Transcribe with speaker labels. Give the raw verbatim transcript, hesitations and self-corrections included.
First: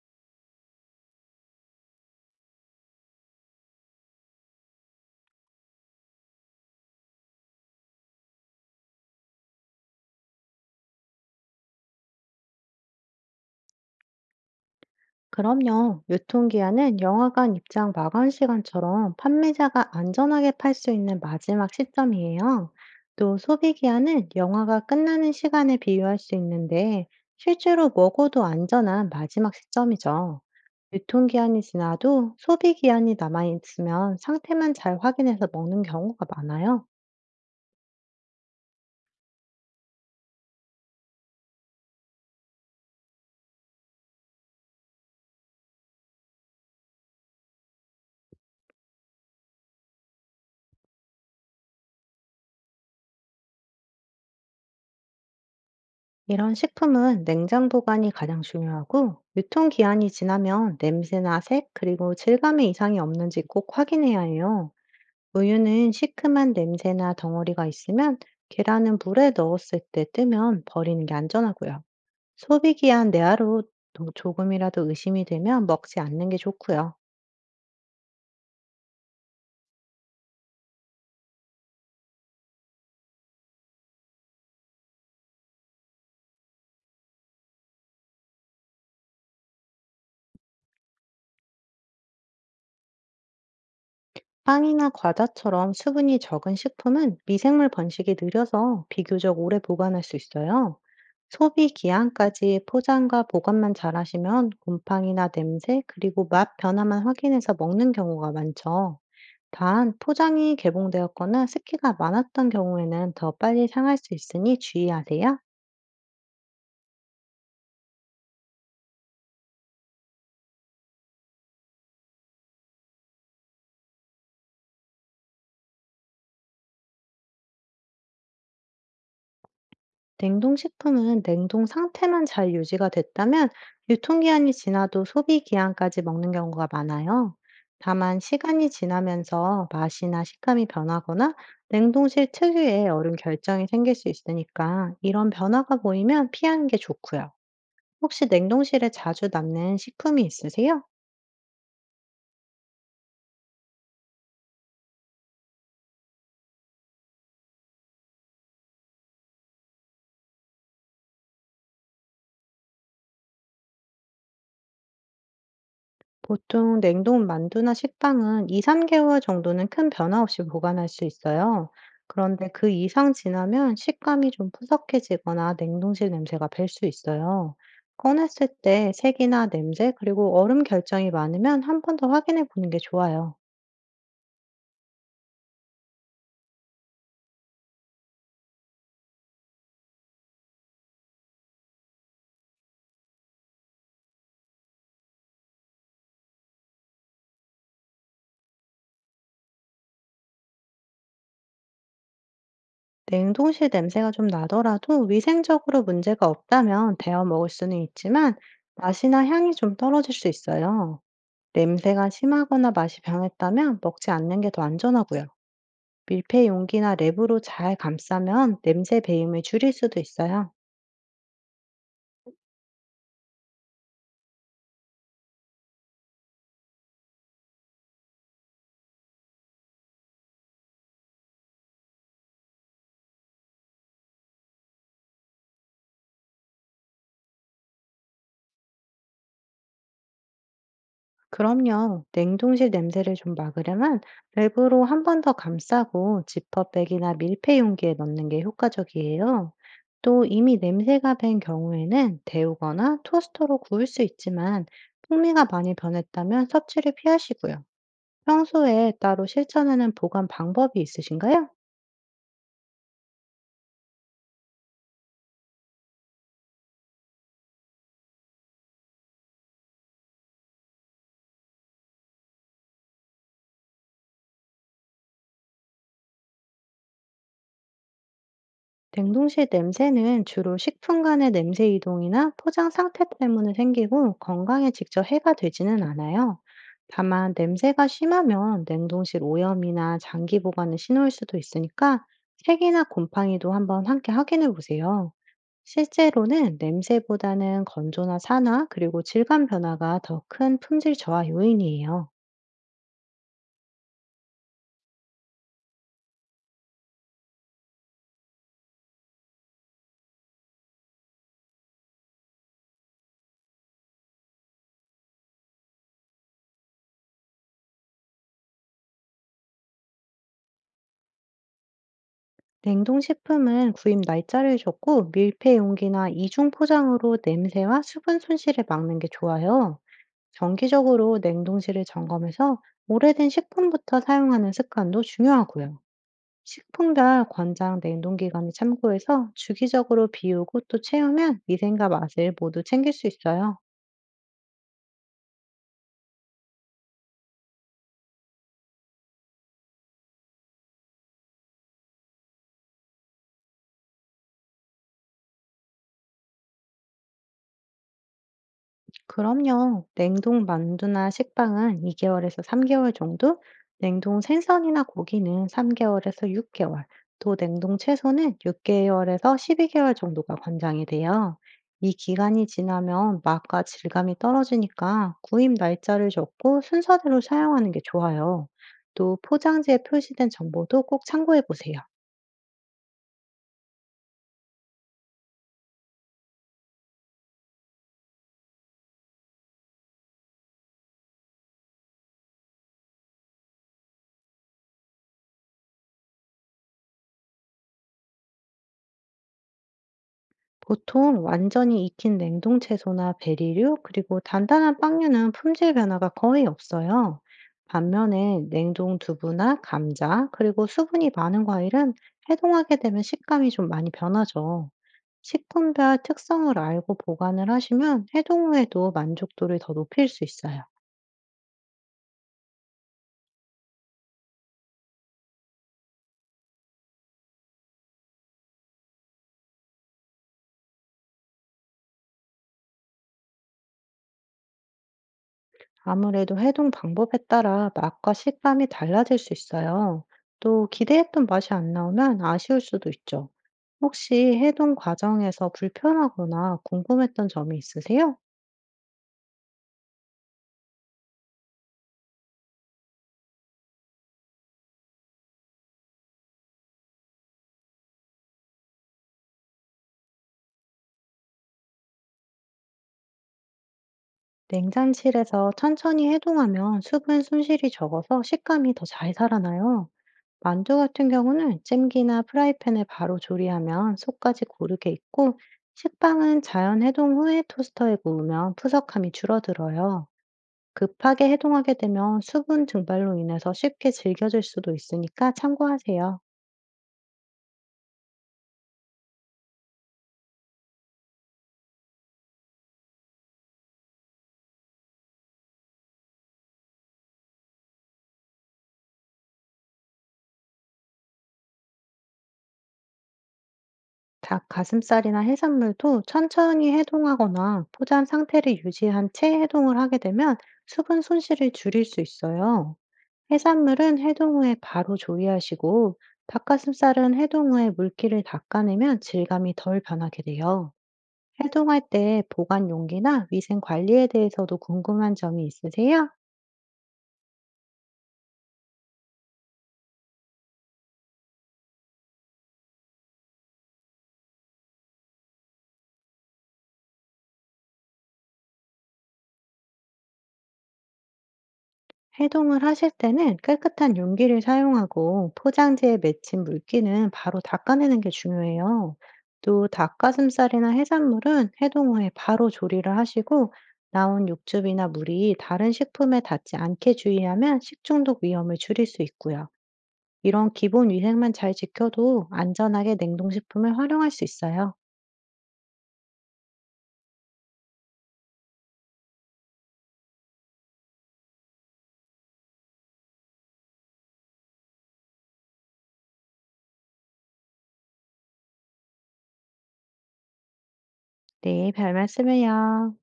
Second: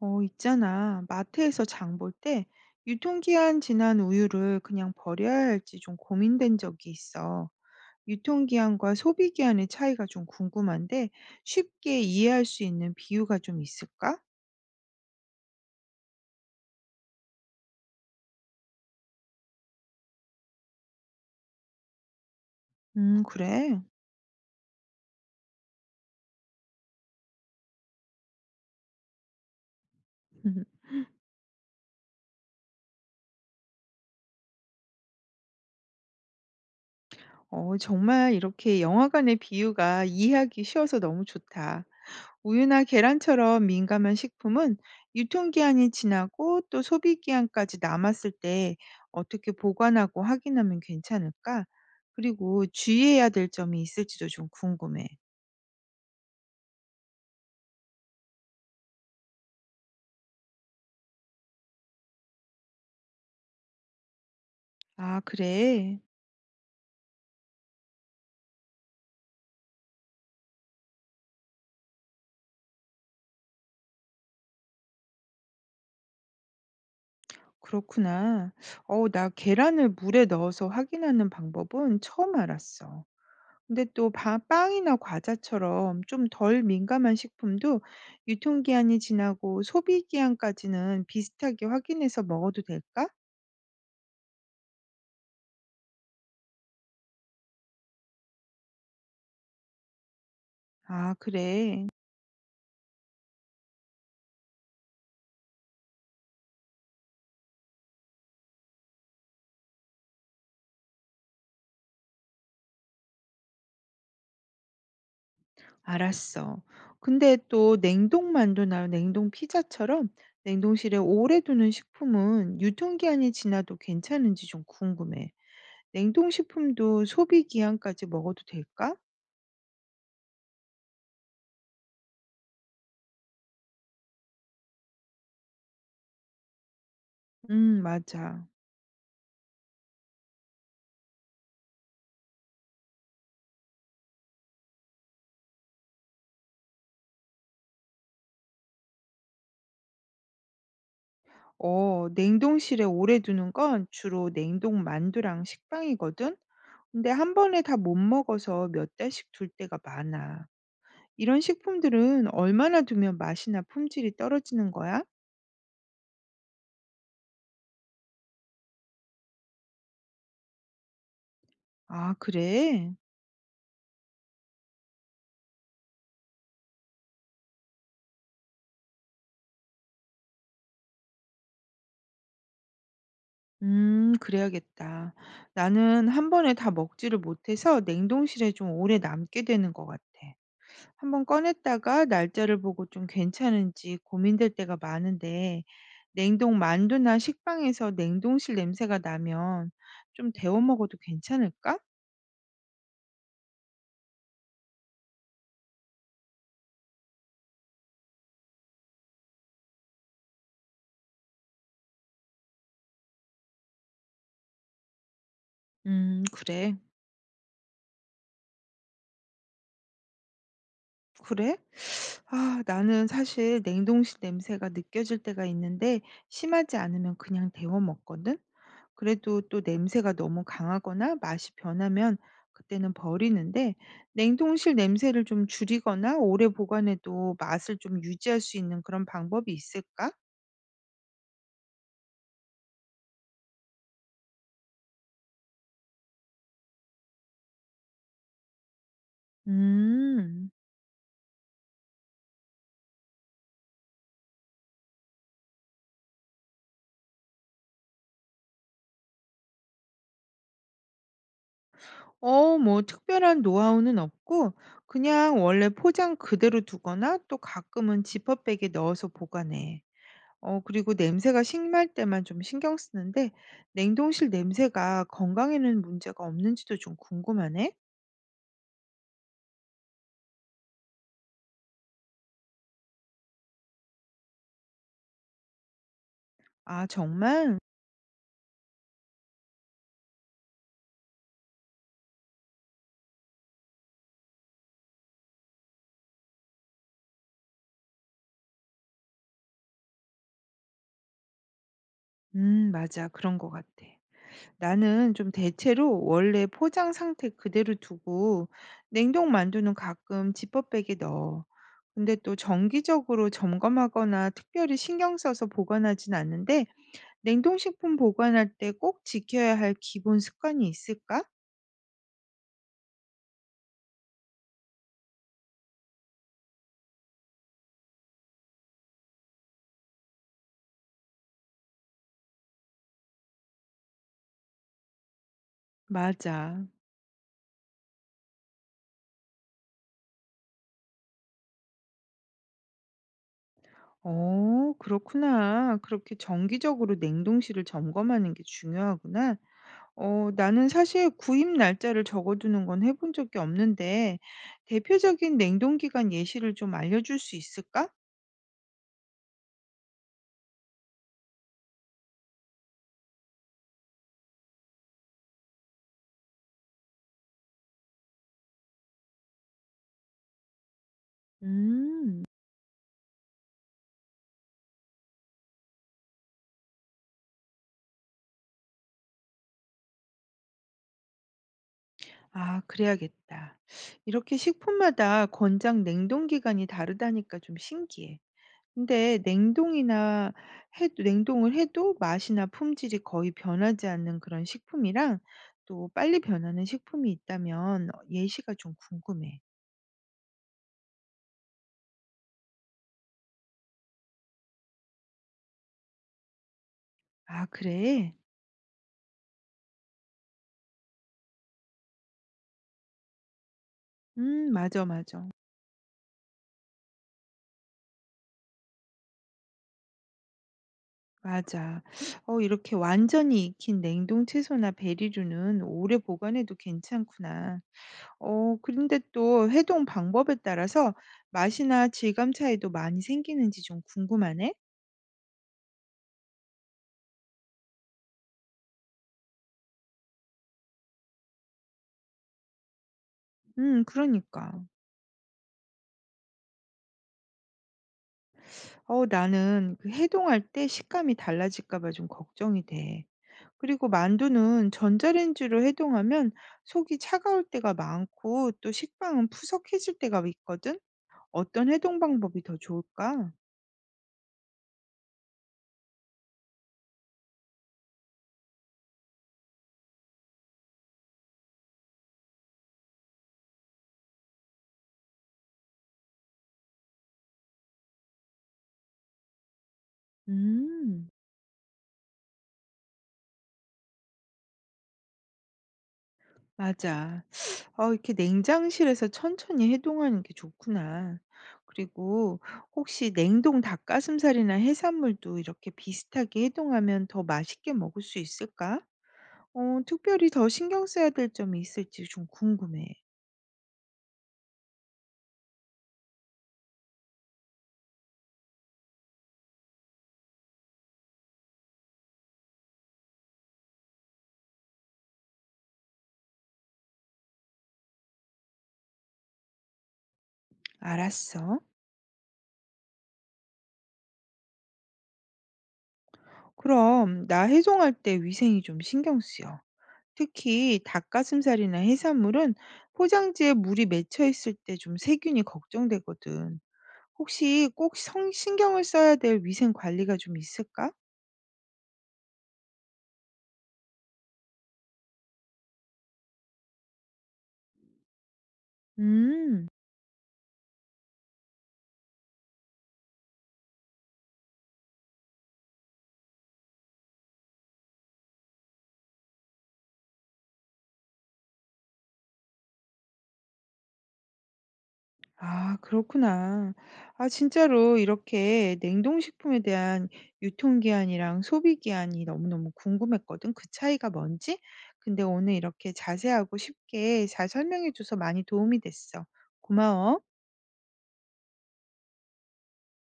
Speaker 1: 어, 있잖아. 마트에서 장볼 때 유통기한 지난 우유를 그냥 버려야 할지 좀 고민된 적이 있어. 유통기한과 소비기한의 차이가 좀 궁금한데 쉽게 이해할 수 있는 비유가 좀 있을까?
Speaker 2: 그럼요. 유통기한은 영화관 입장 마감 시간처럼 판매자가 안전하게 팔 수 있는 마지막 시점이에요.
Speaker 1: 음,
Speaker 2: 또
Speaker 1: 그래.
Speaker 2: 소비기한은 영화가 끝나는 시간에 비유할 수 있는데 실제로 먹어도 안전한 마지막 시점이죠. 유통기한이 지나도 소비기한이 남아있으면 상태만 잘 확인해서 먹는 경우가 많아요.
Speaker 1: 어, 정말 이렇게 영화관의 비유가 이해하기 쉬워서 너무 좋다. 우유나 계란처럼 민감한 식품은 유통기한이 지나고 또 소비기한까지 남았을 때 어떻게 보관하고 확인하면 괜찮을까? 그리고 주의해야 될 점이 있을지도 좀 궁금해.
Speaker 2: 이런 식품은 냉장 보관이 가장 중요하고, 유통기한이 지나면 냄새나 색, 그리고 질감에 이상이 없는지 꼭 확인해야 해요.
Speaker 1: 아,
Speaker 2: 우유는
Speaker 1: 그래.
Speaker 2: 시큼한 냄새나 덩어리가 있으면, 계란은 물에 넣었을 때 뜨면 버리는 게 안전하고요. 소비기한 내하로 도- 조금이라도 의심이 되면 먹지 않는 게 좋고요.
Speaker 1: 그렇구나. 어, 나 계란을 물에 넣어서 확인하는 방법은 처음 알았어. 근데 또 바- 빵이나 과자처럼 좀 덜 민감한 식품도 유통기한이 지나고 소비기한까지는 비슷하게 확인해서 먹어도 될까?
Speaker 2: 빵이나 과자처럼 수분이 적은 식품은 미생물 번식이 느려서 비교적 오래 보관할 수 있어요.
Speaker 1: 아,
Speaker 2: 소비
Speaker 1: 그래.
Speaker 2: 기한까지 포장과 보관만 잘하시면 곰팡이나 냄새, 그리고 맛 변화만 확인해서 먹는 경우가 많죠. 단, 포장이 개봉되었거나 습기가 많았던 경우에는 더 빨리 상할 수 있으니 주의하세요.
Speaker 1: 알았어. 근데 또 냉동 만두나 냉동 피자처럼 냉동실에 오래 두는 식품은 유통기한이 지나도 괜찮은지 좀 궁금해. 냉동식품도 소비기한까지 먹어도 될까?
Speaker 2: 냉동식품은 냉동 상태만 잘 유지가 됐다면 유통기한이 지나도 소비기한까지 먹는 경우가 많아요.
Speaker 1: 음,
Speaker 2: 다만
Speaker 1: 맞아.
Speaker 2: 시간이 지나면서 맛이나 식감이 변하거나 냉동실 특유의 얼음 결정이 생길 수 있으니까 이런 변화가 보이면 피하는 게 좋고요. 혹시 냉동실에 자주 남는 식품이 있으세요?
Speaker 1: 어, 냉동실에 오래 두는 건 주로 냉동 만두랑 식빵이거든? 근데 한 번에 다 못 먹어서 몇 달씩 둘 때가 많아. 이런 식품들은 얼마나 두면 맛이나 품질이 떨어지는 거야?
Speaker 2: 보통 냉동 만두나 식빵은 이~삼 개월 정도는 큰 변화 없이 보관할 수 있어요.
Speaker 1: 아,
Speaker 2: 그런데 그
Speaker 1: 그래?
Speaker 2: 이상 지나면 식감이 좀 푸석해지거나 냉동실 냄새가 밸 수 있어요. 꺼냈을 때 색이나 냄새, 그리고 얼음 결정이 많으면 한 번 더 확인해 보는 게 좋아요.
Speaker 1: 음, 그래야겠다. 나는 한 번에 다 먹지를 못해서 냉동실에 좀 오래 남게 되는 것 같아. 한번 꺼냈다가 날짜를 보고 좀 괜찮은지 고민될 때가 많은데, 냉동 만두나 식빵에서 냉동실 냄새가 나면 좀 데워 먹어도 괜찮을까?
Speaker 2: 냉동실 냄새가 좀 나더라도 위생적으로 문제가 없다면 데워 먹을 수는 있지만 맛이나 향이 좀 떨어질 수 있어요. 냄새가 심하거나 맛이 변했다면 먹지 않는 게 더 안전하고요.
Speaker 1: 음,
Speaker 2: 밀폐
Speaker 1: 그래.
Speaker 2: 용기나 랩으로 잘 감싸면 냄새 배임을 줄일 수도 있어요.
Speaker 1: 그래? 아, 나는 사실 냉동실 냄새가 느껴질 때가 있는데 심하지 않으면 그냥 데워 먹거든. 그래도 또 냄새가 너무 강하거나 맛이 변하면 그때는 버리는데 냉동실 냄새를 좀 줄이거나 오래 보관해도 맛을 좀 유지할 수 있는 그런 방법이 있을까?
Speaker 2: 그럼요. 냉동실 냄새를 좀 막으려면 랩으로 한 번 더 감싸고 지퍼백이나 밀폐 용기에 넣는 게 효과적이에요. 또
Speaker 1: 음.
Speaker 2: 이미 냄새가 밴 경우에는 데우거나 토스터로 구울 수 있지만 풍미가 많이 변했다면 섭취를 피하시고요. 평소에 따로 실천하는 보관 방법이 있으신가요?
Speaker 1: 어, 뭐 특별한 노하우는 없고 그냥 원래 포장 그대로 두거나 또 가끔은 지퍼백에 넣어서 보관해. 어 그리고 냄새가 심할 때만 좀 신경 쓰는데 냉동실 냄새가 건강에는 문제가 없는지도 좀 궁금하네.
Speaker 2: 냉동실 냄새는 주로 식품 간의 냄새 이동이나 포장 상태 때문에 생기고 건강에 직접 해가 되지는 않아요.
Speaker 1: 아,
Speaker 2: 다만
Speaker 1: 정말?
Speaker 2: 냄새가 심하면 냉동실 오염이나 장기 보관의 신호일 수도 있으니까 색이나 곰팡이도 한번 함께 확인해 보세요. 실제로는 냄새보다는 건조나 산화 그리고 질감 변화가 더 큰 품질 저하 요인이에요.
Speaker 1: 음, 맞아. 그런 것 같아. 나는 좀 대체로 원래 포장 상태 그대로 두고 냉동 만두는 가끔 지퍼백에 넣어. 근데 또 정기적으로 점검하거나 특별히 신경 써서 보관하진 않는데 냉동식품 보관할 때 꼭 지켜야 할 기본 습관이 있을까?
Speaker 2: 냉동식품은 구입 날짜를 적고 밀폐 용기나 이중 포장으로 냄새와 수분 손실을 막는 게 좋아요. 정기적으로 냉동실을 점검해서 오래된 식품부터 사용하는 습관도 중요하고요.
Speaker 1: 맞아.
Speaker 2: 식품별 권장 냉동기간을 참고해서 주기적으로 비우고 또 채우면 위생과 맛을 모두 챙길 수 있어요.
Speaker 1: 어, 그렇구나. 그렇게 정기적으로 냉동실을 점검하는 게 중요하구나. 어, 나는 사실 구입 날짜를 적어두는 건 해본 적이 없는데, 대표적인 냉동기간 예시를 좀 알려줄 수 있을까?
Speaker 2: 그럼요. 냉동 만두나 식빵은 이 개월에서 삼 개월 정도, 냉동 생선이나 고기는 삼 개월에서 육 개월, 또 냉동 채소는 육 개월에서 십이 개월 정도가 권장이 돼요. 이
Speaker 1: 음.
Speaker 2: 기간이 지나면 맛과 질감이 떨어지니까 구입 날짜를 적고 순서대로 사용하는 게 좋아요. 또 포장지에 표시된 정보도 꼭 참고해 보세요.
Speaker 1: 아, 그래야겠다. 이렇게 식품마다 권장 냉동기간이 다르다니까 좀 신기해. 근데 냉동이나 해도 냉동을 해도 맛이나 품질이 거의 변하지 않는 그런 식품이랑 또 빨리 변하는 식품이 있다면 어, 예시가 좀 궁금해.
Speaker 2: 보통 완전히 익힌 냉동 채소나 베리류, 그리고 단단한 빵류는 품질 변화가 거의 없어요.
Speaker 1: 아, 그래?
Speaker 2: 반면에 냉동 두부나 감자, 그리고 수분이 많은 과일은 해동하게 되면 식감이 좀 많이
Speaker 1: 음,
Speaker 2: 변하죠.
Speaker 1: 맞아, 맞아.
Speaker 2: 식품별 특성을 알고 보관을 하시면 해동 후에도 만족도를 더 높일 수 있어요.
Speaker 1: 맞아. 어, 이렇게 완전히 익힌 냉동 채소나 베리류는 오래 보관해도 괜찮구나. 어, 그런데 또 해동 방법에 따라서 맛이나 질감 차이도 많이 생기는지 좀 궁금하네?
Speaker 2: 아무래도 해동 방법에 따라 맛과 식감이 달라질 수 있어요. 또 기대했던 맛이 안 나오면 아쉬울 수도 있죠.
Speaker 1: 음,
Speaker 2: 혹시
Speaker 1: 그러니까.
Speaker 2: 해동 과정에서 불편하거나 궁금했던 점이 있으세요?
Speaker 1: 어 나는 그 해동할 때 식감이 달라질까 봐 좀 걱정이 돼. 그리고 만두는 전자레인지로 해동하면 속이 차가울 때가 많고 또 식빵은 푸석해질 때가 있거든. 어떤 해동 방법이 더 좋을까?
Speaker 2: 냉장실에서 천천히 해동하면 수분 손실이 적어서 식감이 더 잘 살아나요. 만두 같은 경우는 찜기나 프라이팬에 바로 조리하면 속까지 고르게 익고, 식빵은 자연 해동 후에 토스터에 구우면 푸석함이 줄어들어요.
Speaker 1: 음,
Speaker 2: 급하게 해동하게 되면 수분 증발로 인해서 쉽게 질겨질 수도 있으니까 참고하세요.
Speaker 1: 맞아. 어, 이렇게 냉장실에서 천천히 해동하는 게 좋구나. 그리고 혹시 냉동 닭가슴살이나 해산물도 이렇게 비슷하게 해동하면 더 맛있게 먹을 수 있을까? 어, 특별히 더 신경 써야 될 점이 있을지 좀 궁금해.
Speaker 2: 닭 가슴살이나 해산물도 천천히 해동하거나 포장 상태를 유지한 채 해동을 하게 되면 수분 손실을 줄일 수 있어요. 해산물은 해동 후에 바로 조리하시고 닭가슴살은 해동 후에 물기를 닦아내면 질감이 덜 변하게 돼요.
Speaker 1: 알았어.
Speaker 2: 해동할 때 보관 용기나 위생 관리에 대해서도 궁금한 점이 있으세요?
Speaker 1: 그럼 나 해송할 때 위생이 좀 신경 쓰여. 특히 닭가슴살이나 해산물은 포장지에 물이 맺혀 있을 때 좀 세균이 걱정되거든. 혹시 꼭 성, 신경을 써야 될 위생 관리가 좀 있을까?
Speaker 2: 해동을 하실 때는 깨끗한 용기를 사용하고 포장지에 맺힌 물기는 바로 닦아내는 게 중요해요. 또
Speaker 1: 음.
Speaker 2: 닭가슴살이나 해산물은 해동 후에 바로 조리를 하시고 나온 육즙이나 물이 다른 식품에 닿지 않게 주의하면 식중독 위험을 줄일 수 있고요. 이런 기본 위생만 잘 지켜도 안전하게 냉동식품을 활용할 수 있어요.
Speaker 1: 아, 그렇구나. 아, 진짜로 이렇게 냉동식품에 대한 유통기한이랑 소비기한이 너무너무 궁금했거든. 그 차이가 뭔지? 근데 오늘 이렇게 자세하고 쉽게 잘 설명해줘서 많이 도움이 됐어. 고마워.
Speaker 2: 네, 별 말씀을요.